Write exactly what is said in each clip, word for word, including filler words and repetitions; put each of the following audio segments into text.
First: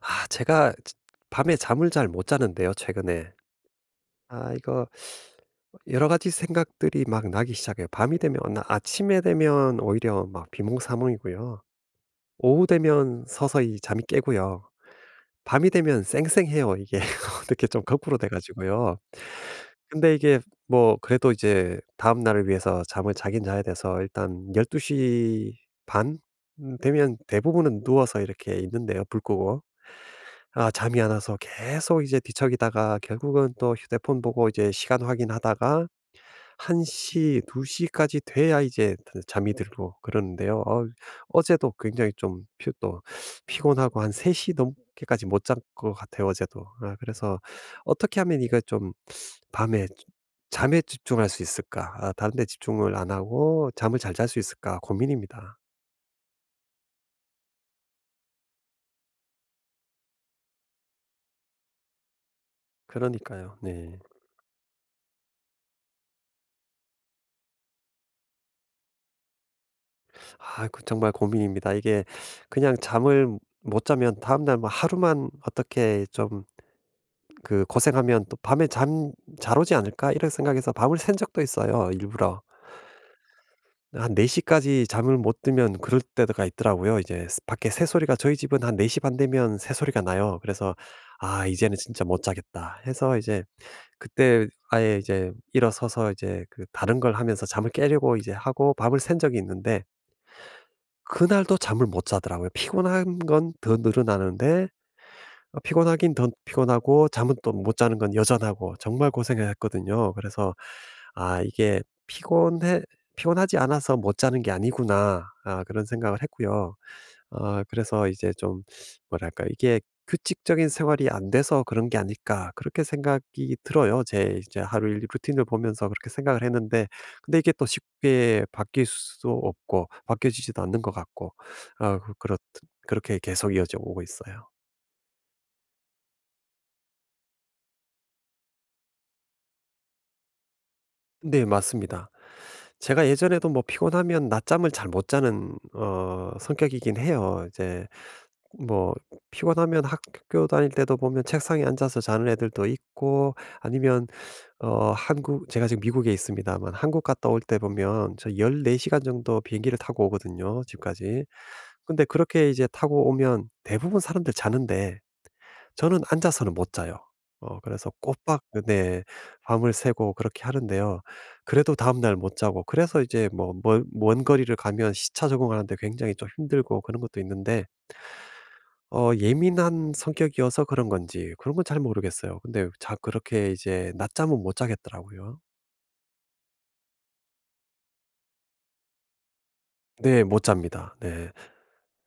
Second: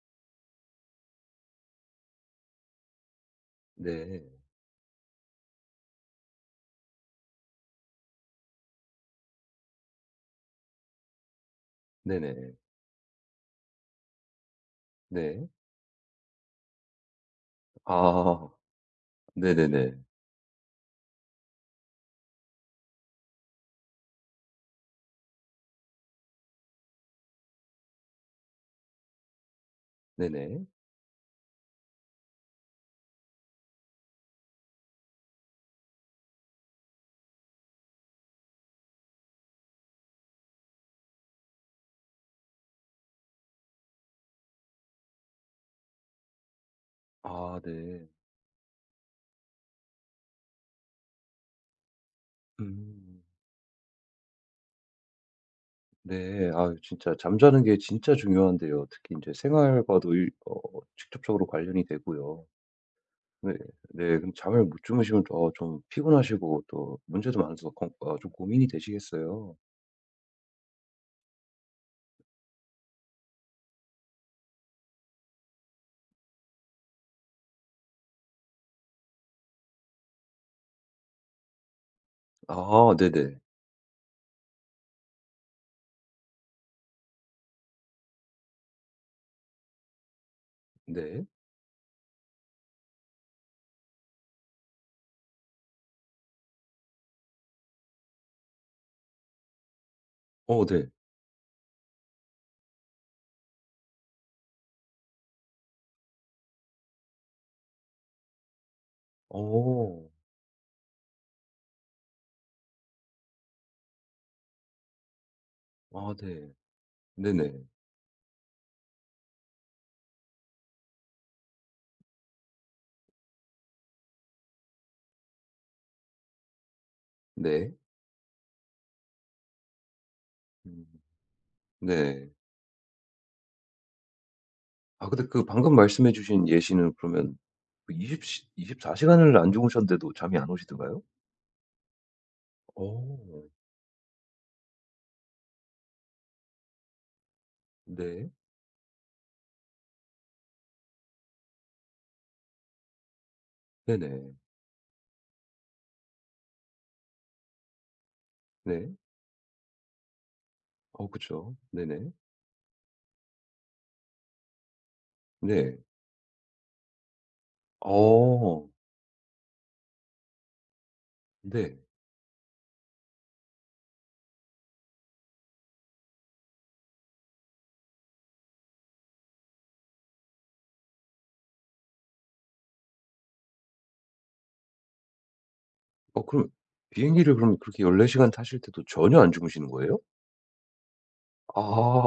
아 제가 지 밤에 잠을 잘 못 자는데요, 최근에. 네. 아 이거 여러 가지 생각들이 막 나기 시작해요. 밤이 되면 나 아침에 되면 오히려 막 비몽사몽이고요. 네네. 오후 되면 서서히 잠이 깨고요. 네. 밤이 되면 쌩쌩해요 이게. 어떻게 좀 거꾸로 돼 아. 가지고요. 네네네. 근데 이게 뭐 그래도 이제 다음 날을 위해서 잠을 자긴 자야 돼서 일단 일 두 시 반 음, 되면 대부분은 누워서 이렇게 있는데요, 불 끄고. 네네. 아 잠이 안 와서 계속 이제 뒤척이다가 결국은 또 휴대폰 보고 이제 시간 확인하다가 한 시, 두 시까지 돼야 이제 잠이 들고 그러는데요. 어 어제도 굉장히 좀 피 또 피곤하고 한 세 시 넘게까지 못 잔 것 같아요, 어제도. 아 그래서 아 네. '어떻게 하면 이거 좀 밤에 잠에 집중할 수 있을까? 아 다른 데 집중을 안 음. 하고 잠을 잘 잘 수 있을까?' 고민입니다. 네. 아유 진짜 잠자는 게 진짜 중요한데요. 특히 인제 생활과도 일 어 직접적으로 관련이 되고요. 네. 그러니까요. 네. 네. 그럼 잠을 못 주무시면 어 좀 피곤하시고 또 문제도 많아서 건 어 좀 고민이 되시겠어요. 아 그 정말 고민입니다. 이게 그냥 잠을 못 자면 다음날 뭐 하루만 어떻게 좀 그 고생하면 또 '밤에 잠 잘 오지 않을까?' 이런 생각에서 밤을 샌 적도 있어요, 일부러. 아 네네. 한 네 시까지 잠을 못 들면 그럴 때가 있더라고요. 이제 스 밖에 새소리가, 저희 집은 한 네 시 반 되면 새소리가 나요. 그래서 네. '아 이제는 진짜 못 자겠다.' 해서 이제 그때 아예 이제 일어서서 이제 그 다른 걸 하면서 잠을 깨려고 이제 하고 밤을 샌 적이 있는데 어 네. 그날도 잠을 못 자더라고요. 피곤한 건 더 늘어나는데 어 피곤하긴 더 피곤하고 잠은 또 못 자는 건 여전하고 정말 어. 고생했거든요. 그래서 '아 이게 피곤해 피곤하지 않아서 못 자는 게 아니구나.' 아 그런 아 생각을 네. 했고요. 네네. 아 그래서 이제 좀 뭐랄까 이게 '규칙적인 생활이 안 돼서 그런 게 아닐까.' 그렇게 생각이 들어요. 제 이제 하루 일 루틴을 보면서 그렇게 생각을 했는데, 근데 이게 또 네. 쉽게 바뀔 수도 없고 바뀌어지지도 않는 음. 것 같고 아 그 네. 그렇 그렇게 계속 이어져 오고 있어요. 아 근데 그 방금 말씀해 주신 예시는 그러면 그 이십 시 이십사 시간 시간을 안 주무셨는데도 잠이 안 오시던가요? 네, 맞습니다. 제가 어. 예전에도 뭐 피곤하면 낮잠을 잘 못 자는 어 성격이긴 해요. 이제 네. 뭐 피곤하면 학교 다닐 때도 보면 책상에 앉아서 자는 애들도 있고 아니면 네네. 어 한국, 제가 지금 미국에 있습니다만 한국 갔다 올 때 보면 저 네. 열네 시간 정도 비행기를 타고 오거든요, 어 집까지. 그쵸. 근데 네네. 그렇게 이제 타고 오면 대부분 사람들 자는데 네. 저는 앉아서는 못 자요. 어 그래서 꼬박, 어. 네, 밤을 새고 그렇게 하는데요. 그래도 네. 다음 날 못 자고, 그래서 이제 뭐 먼 먼 거리를 가면 시차 적응하는데 굉장히 좀 힘들고 그런 것도 있는데 어 예민한 성격이어서 그런 건지 그런 건 잘 모르겠어요. 근데 자 그렇게 이제 낮잠은 못 자겠더라고요. 어 그럼 비행기를 그럼 그렇게 14 시간 타실 때도 전혀 안 주무시는 거예요? 네, 못 잡니다. 네.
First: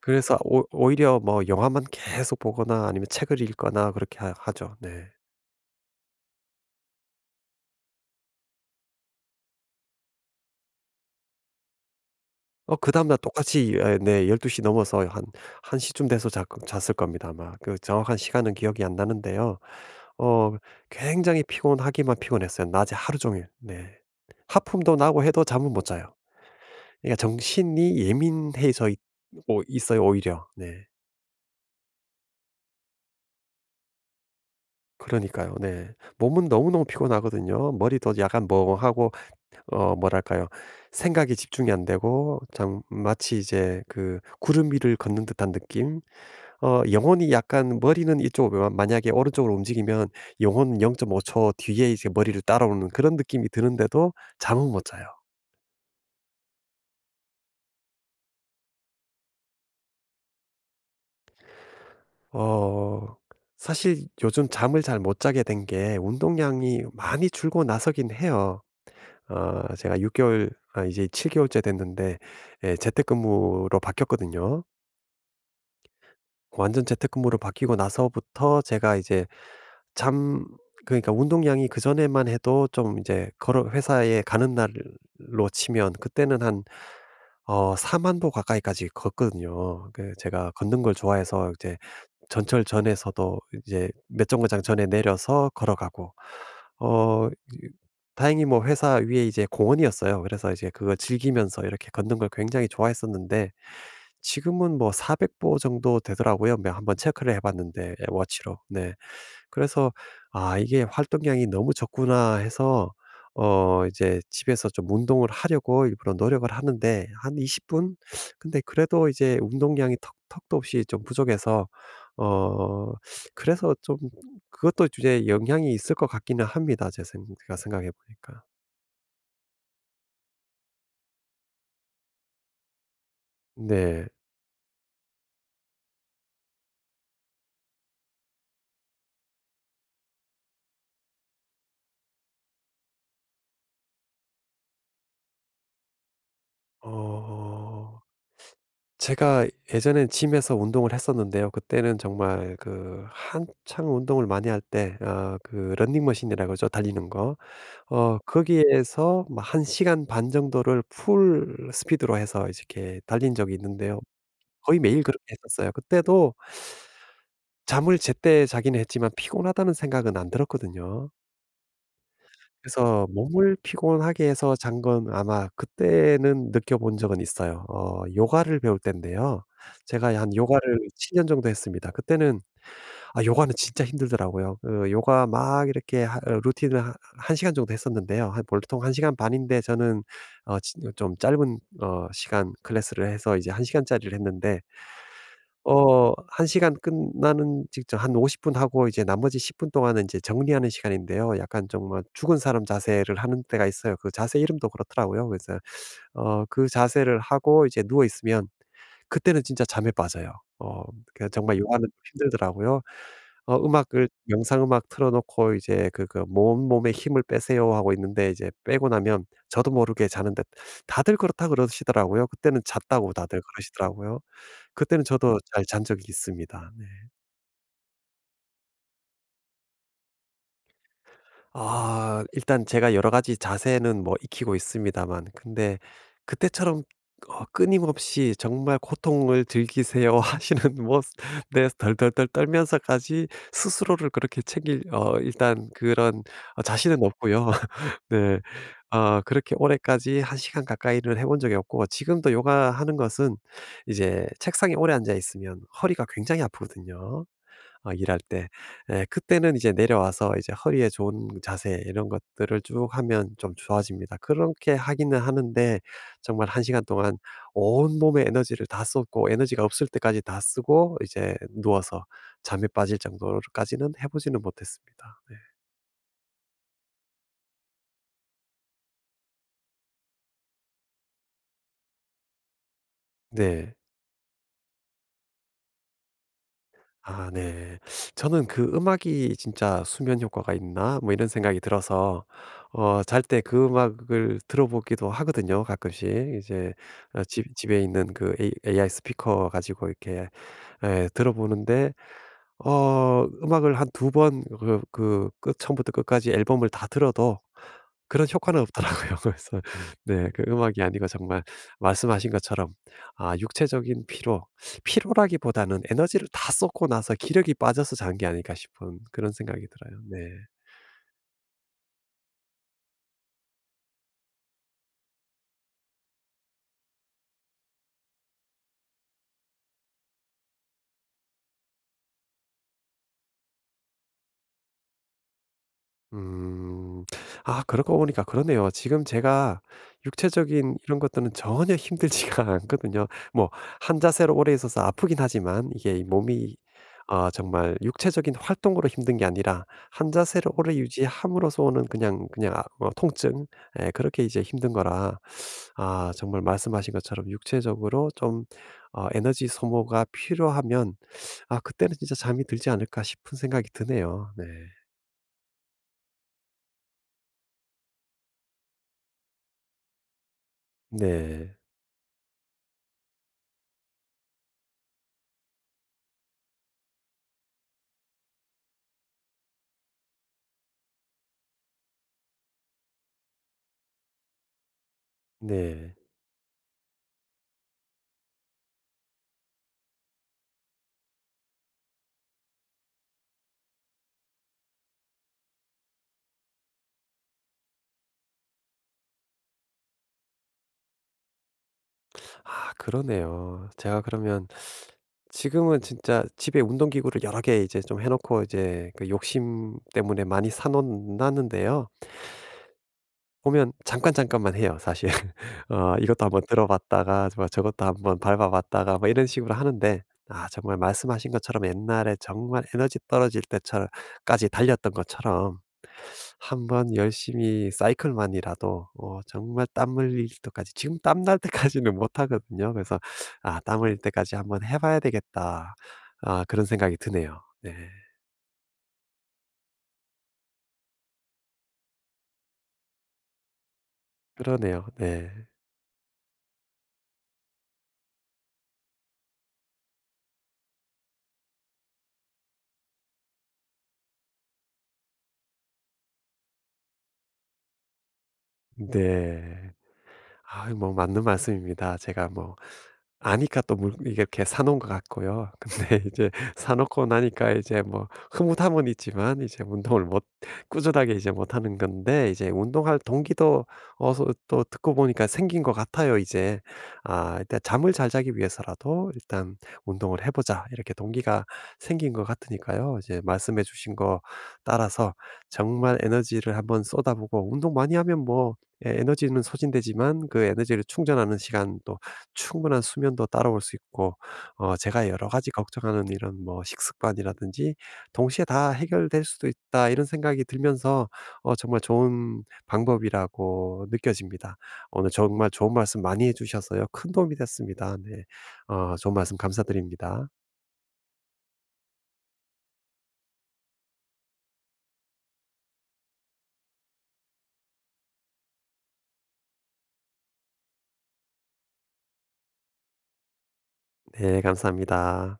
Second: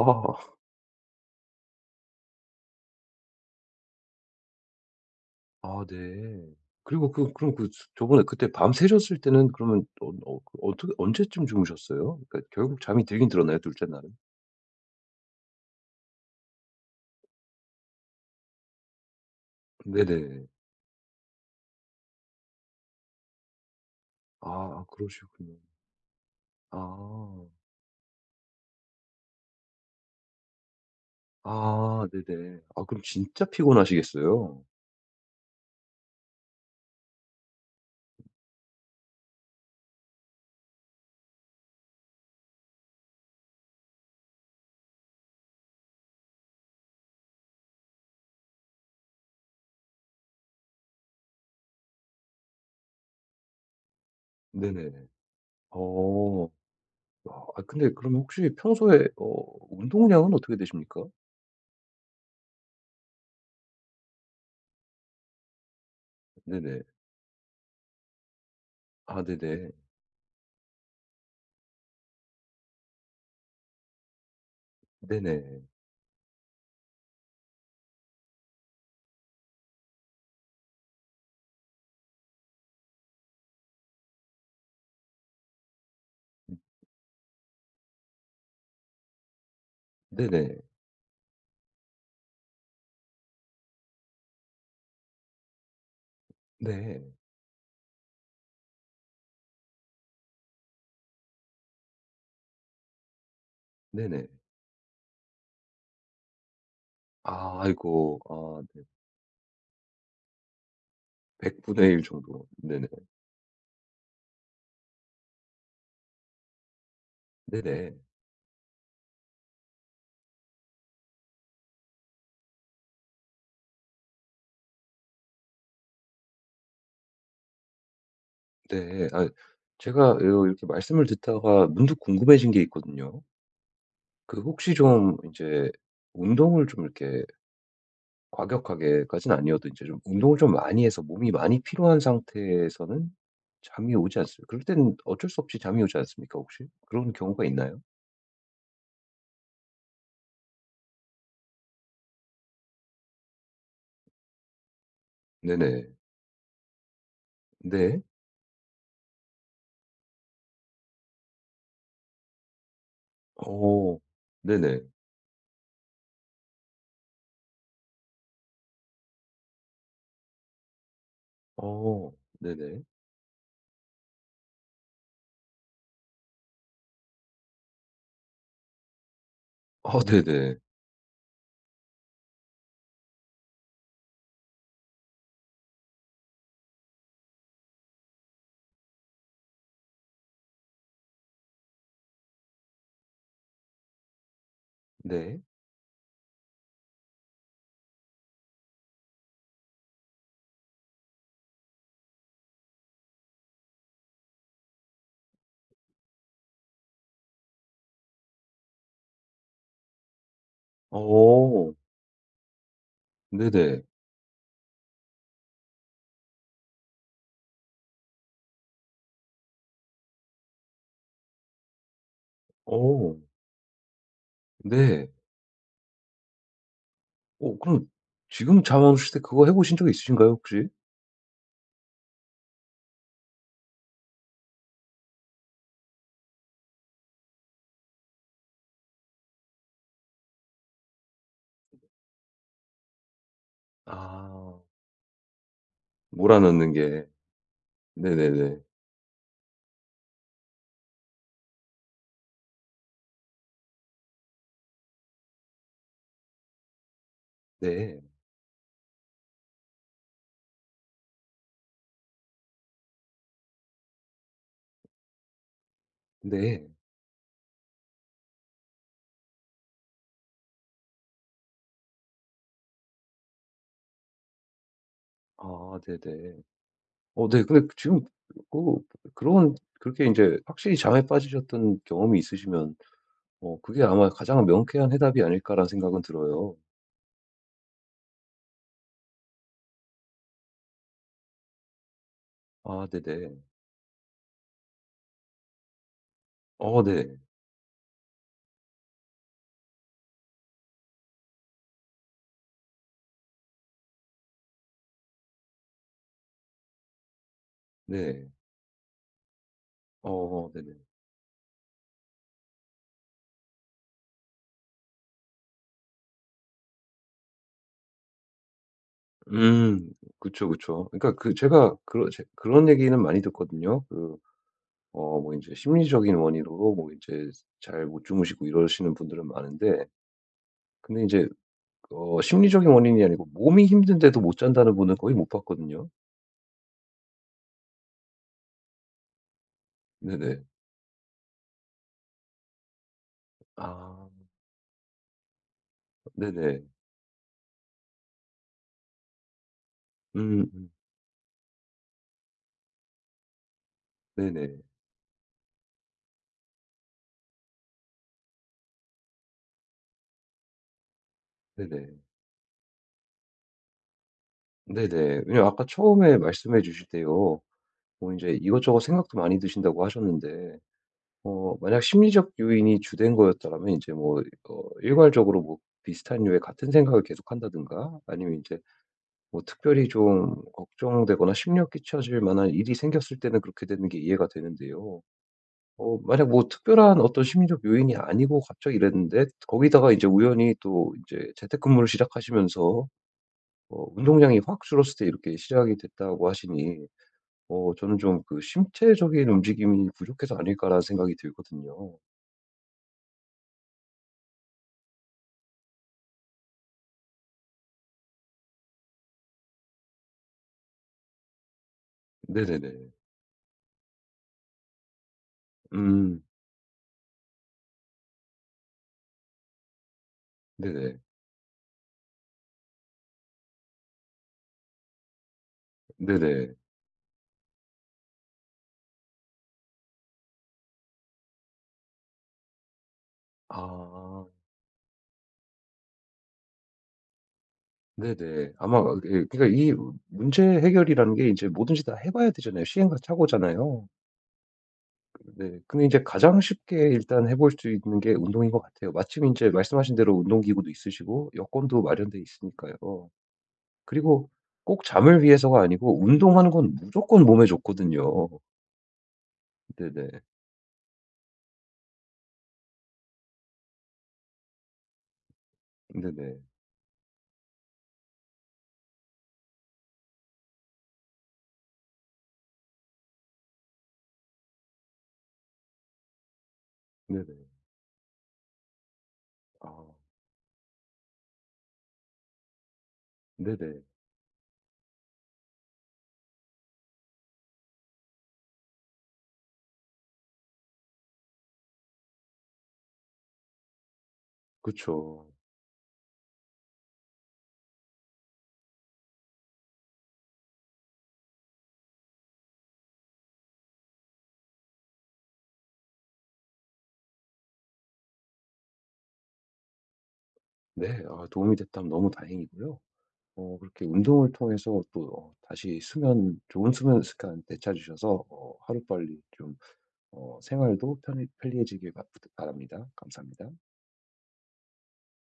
그래서 오 오히려 뭐 영화만 계속 보거나 아니면 책을 읽거나 그렇게 하 하죠. 네. 아 네. 그리고 그 그럼 그 수- 저번에 그때 밤새셨을 때는 그러면 언 어 그 어떻게 언제쯤 주무셨어요? 그러니까 어 결국 잠이 그다음 날 들긴 들었나요? 둘 똑같이 째 에, 날은? 네열두 시 넘어서 한 1 시쯤 돼서 잤 잤을 겁니다 아마. 그 정확한 시간은 기억이 안 나는데요. 네네. 어 굉장히 피곤하기만 피곤했어요, 낮에 하루 종일. 네. 아 하품도 나고 해도 그러시군요. 잠은 못 자요. 그러니까 아. 정신이 예민해져 있 어 있어요, 오히려. 네. 아 네네. 아 그럼 진짜 피곤하시겠어요. 그러니까요. 네. 몸은 너무너무 피곤하거든요. 머리도 약간 멍하고 어 뭐랄까요. 생각이 집중이 안 되고 참, 마치 이제 그 구름 위를 걷는 듯한 느낌? 어 영혼이 약간, 머리는 이쪽으로 만약에 오른쪽으로 움직이면 영혼은 영 점 오 초 뒤에 이제 머리를 따라오는 그런 느낌이 드는데도 잠은 못 네네. 자요. 어. 아 근데 그럼 혹시 평소에 어 운동량은 어떻게 되십니까? 어 사실 요즘 잠을 잘 못 자게 된 게 네네. 운동량이 많이 줄고 나서긴 해요. 아 네네. 어 제가 육 개월, 아 이제 칠 개월째 됐는데 예, 재택근무로 바뀌었거든요. 네네. 완전 재택근무로 바뀌고 나서부터 제가 이제 잠 그러니까 운동량이, 그전에만 해도 좀 이제 걸어 회사에 가는 날로 치면 그때는 한 어사만 보 가까이까지 걷거든요. 그 제가 네네. 걷는 걸 좋아해서 이제 전철 전에서도 이제 몇 정거장 전에 내려서 걸어가고, 네. 어 이 다행히 뭐 회사 위에 이제 공원이었어요. 그래서 이제 그거 즐기면서 이렇게 걷는 걸 굉장히 좋아했었는데 네네. 지금은 뭐 사백 보 정도 되더라고요. 뭐 한번 체크를 해 아 봤는데, 아이고. 워치로. 아 네. 네. 그래서 '아 이게 활동량이 너무 분의 일 적구나.' 정도. 네네. 해서 어 이제 집에서 좀 운동을 하려고 일부러 노력을 하는데 한 이십 분? 네네. 근데 그래도 이제 운동량이 턱 턱도 없이 좀 부족해서 어 그래서 좀, 그것도 이제 영향이 있을 것 같기는 합니다, 제 생 제가 생각해 보니까. 네. 아 제가 요 이렇게 말씀을 듣다가 문득 궁금해진 게 있거든요. 네. 그 혹시 좀 이제 운동을 좀 이렇게 과격하게까지는 아니어도 이제 좀 운동을 좀 많이 해서 몸이 많이 피로한 상태에서는 잠이 오지 않습니다. 그럴 때는 어쩔 수 없이 잠이 오지 않습니까 혹시? 그런 경우가 있나요? 어 제가 예전엔 짐에서 운동을 했었는데요. 그때는 정말 그 한창 운동을 많이 할 때, 아 그 네네. 러닝머신이라 그러죠, 달리는 거. 네. 어 거기에서 막 시간 반 정도를 풀 스피드로 해서 이렇게 달린 적이 어. 있는데요. 거의 네네. 매일 그렇게 했었어요. 그때도 잠을 제때 자기는 했지만 피곤하다는 생각은 안 들었거든요. 어. 네네. 그래서 몸을 피곤하게 해서 잔 건 아마 그때는 느껴본 적은 있어요. 어 요가를 배울 때인데요. 아 제가 한 네네. 요가를 칠 년 정도 했습니다. 그때는, 아 요가는 진짜 힘들더라고요. 그 요가 막 이렇게 하 어 루틴을 하 한 시간 정도 했었는데요. 한 보통 한 시간 반인데 저는 어 지- 좀 짧은 어 시간 클래스를 해서 이제 한 시간짜리를 했는데, 네. 어 한 시간 끝나는 직전 한 오십 분 하고 이제 나머지 십 분 동안은 이제 정리하는 시간인데요. 약간 정말 죽은 사람 자세를 하는 때가 있어요. 그 자세 이름도 그렇더라고요. 그래서 어 그 자세를 하고 이제 누워 있으면 그때는 진짜 잠에 빠져요. 어 그 정말 어. 요가는 좀 힘들더라고요. 어 네네. 음악을, 영상 음악 틀어 놓고 이제 그그몸 몸에 힘을 빼세요." 하고 있는데 이제 빼고 나면 저도 모르게 자는데 다들 그렇다 그러시더라고요. 그때는 잤다고 어. 다들 그러시더라고요. 그때는 네. 저도 잘 잔 적이 있습니다. 네. 어 그럼 지금 잠 안 오실 때 그거 해 보신 적 있으신가요 혹시? 아 일단 제가 여러 가지 자세는 뭐 익히고 있습니다만, 근데 그때처럼 어 끊임없이 "정말 고통을 즐기세요." 하시는 모습, 네, 덜덜덜 떨면서까지 스스로를 그렇게 아. 챙길, 어 일단 그런, 어 몰아넣는 자신은 게. 없고요. 네. 네네네. 어, 그렇게 오래까지 한 시간 가까이를 해 본 적이 없고, 지금도 요가하는 것은 이제 책상에 오래 앉아 있으면 허리가 굉장히 아프거든요. 어 네. 일할 때. 예, 그때는 이제 내려와서 이제 허리에 좋은 자세 이런 것들을 쭉 하면 좀 좋아집니다. 그렇게 하기는 하는데 정말 한 네. 시간 동안 온몸에 에너지를 다 쏟고 에너지가 없을 때까지 다 쓰고 이제 누워서 잠에 빠질 정도로까지는 해 보지는 못했습니다. 네. 아 네네. 어 네. 근데 그 지금 그 그런 그렇게 인제 확실히 잠에 빠지셨던 경험이 있으시면 어 네. 그게 아마 가장 명쾌한 해답이 아닐까라는 생각은 들어요. 아, 네. 저는 그 '음악이 진짜 수면 효과가 있나?' 뭐 이런 생각이 들어서 아 어 잘 네네. 때 그 음악을 들어 보기도 하거든요, 가끔씩. 이제 어 네. 어 집 집에 있는 그 에이 AI 스피커 가지고 이렇게 예, 들어 보는데 어 음악을 한 두 번, 그 그 끝 처음부터 끝까지 앨범을 다 들어도 그런 네. 효과는 없더라고요. 그래서 어 네, 그 어, 네네. 음악이 아니고 정말 말씀하신 것처럼, 아 육체적인 피로, 피로라기보다는 에너지를 다 쏟고 나서 기력이 빠져서 잔 게 아닐까 싶은 그런 생각이 음. 들어요. 네. 그쵸, 그쵸. 그러니까 그 제가 그런 제 그런 얘기는 많이 듣거든요. 그 어 뭐 인제 심리적인 원인으로 뭐 인제 잘 못 주무시고 이러시는 분들은 많은데, 근데 인제 어 심리적인 원인이 아니고 몸이 힘든데도 못 잔다는 분은 거의 못 봤거든요. 음. 아 그러고 보니까 그러네요. 지금 제가 네네. 육체적인 이런 것들은 전혀 힘들지가 않거든요. 뭐 한 아 자세로 오래 있어서 아프긴 하지만 이게 이 몸이, 네네. 아 정말 육체적인 활동으로 힘든 게 아니라 한 음. 자세를 음. 오래 유지함으로써 오는 그냥, 그냥 아 어 통증, 예, 그렇게 이제 네네. 힘든 거라, 아 정말 말씀하신 것처럼 육체적으로 좀, 어 에너지 소모가 필요하면 아 그때는 네네. 진짜 잠이 들지 않을까 싶은 생각이 드네요. 네. 네네. 왜냐면 아까 처음에 말씀해 주실 때요. 뭐 이제 이것저것 생각도 많이 드신다고 하셨는데 어 네. 만약 심리적 요인이 주된 거였더라면 이제 뭐 어 일괄적으로 뭐 비슷한 류의 같은 생각을 계속한다든가 아니면 이제 뭐 특별히 좀 걱정되거나 심려 끼쳐질 만한 일이 생겼을 때는 그렇게 되는 게 이해가 되는데요. 네. 어 만약 뭐 특별한 어떤 심리적 요인이 아니고 갑자기 이랬는데 거기다가 이제 우연히 또 이제 재택근무를 시작하시면서 어 운동량이 확 줄었을 때 이렇게 시작이 됐다고 하시니 어 저는 좀 그 '신체적인 움직임이 부족해서 아닐까.'라는 생각이 들거든요. 아 그러네요. 제가 그러면 지금은 진짜 집에 운동기구를 여러 개 이제 좀 해 놓고 이제 그 욕심 때문에 많이 사 놓 놨는데요. 네네네. 보면 잠깐 잠깐만 해요, 사실. 어 음. 이것도 한번 들어 봤다가 뭐 저것도 한번 밟아 봤다가 뭐 이런 식으로 하는데, 아 정말 네네. 말씀하신 것처럼 옛날에 정말 에너지 떨어질 때처럼, 까지 달렸던 것처럼 네네. 한번 열심히 사이클만이라도 어 정말 땀 흘릴 때까지, 지금 땀날 때까지는 못 하거든요. 그래서 '아 땀 흘릴 아. 때까지 한번 해 봐야 되겠다.' 아 그런 생각이 드네요. 네. 네네. 아마 그, 예 그러니까 이 문제 해결이라는 게 이제 뭐든지 다 해 봐야 되잖아요. 시행착오잖아요. 그러네요. 네. 네. 근데 이제 가장 쉽게 일단 해볼 수 있는 게 운동인 것 같아요. 마침 이제 말씀하신 대로 운동기구도 있으시고 여건도 마련돼 있으니까요. 그리고 꼭 잠을 위해서가 아니고 운동하는 건 무조건 몸에 좋거든요. 네. 네네. 아 뭐 맞는 말씀입니다. 제가 뭐 아니까 또 물 이게 이렇게 사 놓은 것 같고요. 근데 이제 네네. 사 놓고 나니까 이제 뭐 흐뭇함은 있지만 이제 운동을 못, 꾸준하게 이제 못하는 건데 이제 운동할 동기도 어서, 또 듣고 보니까 생긴 것 같아요 이제. 아 네네. 일단 '잠을 잘 자기 위해서라도 일단 아 운동을 해 보자.' 이렇게 동기가 생긴 것 같으니까요. 이제 말씀해 네네. 주신 거 따라서 정말 에너지를 한번 쏟아보고 운동 많이 하면 뭐 예, 에너지는 소진되지만 그 에너지를 충전하는 시간 또 충분한 수면도 따라올 수 있고, 어 제가 그쵸. 여러 가지 걱정하는 이런 뭐 식습관이라든지, '동시에 다 해결될 수도 있다.' 이런 생각이 들면서 어 정말 좋은 방법이라고 느껴집니다. 오늘 정말 좋은 말씀 많이 해 주셔서요, 큰 도움이 됐습니다. 네. 어 좋은 말씀 감사드립니다. 네. 아 도움이 됐다면 너무 다행이고요. 어 그렇게 운동을 통해서 또 어 다시 수면 좋은 수면 습관 되찾으셔서 어 하루빨리 좀 어 생활도 편리 편리해지길 바 부탁 바랍니다. 감사합니다. 네, 감사합니다.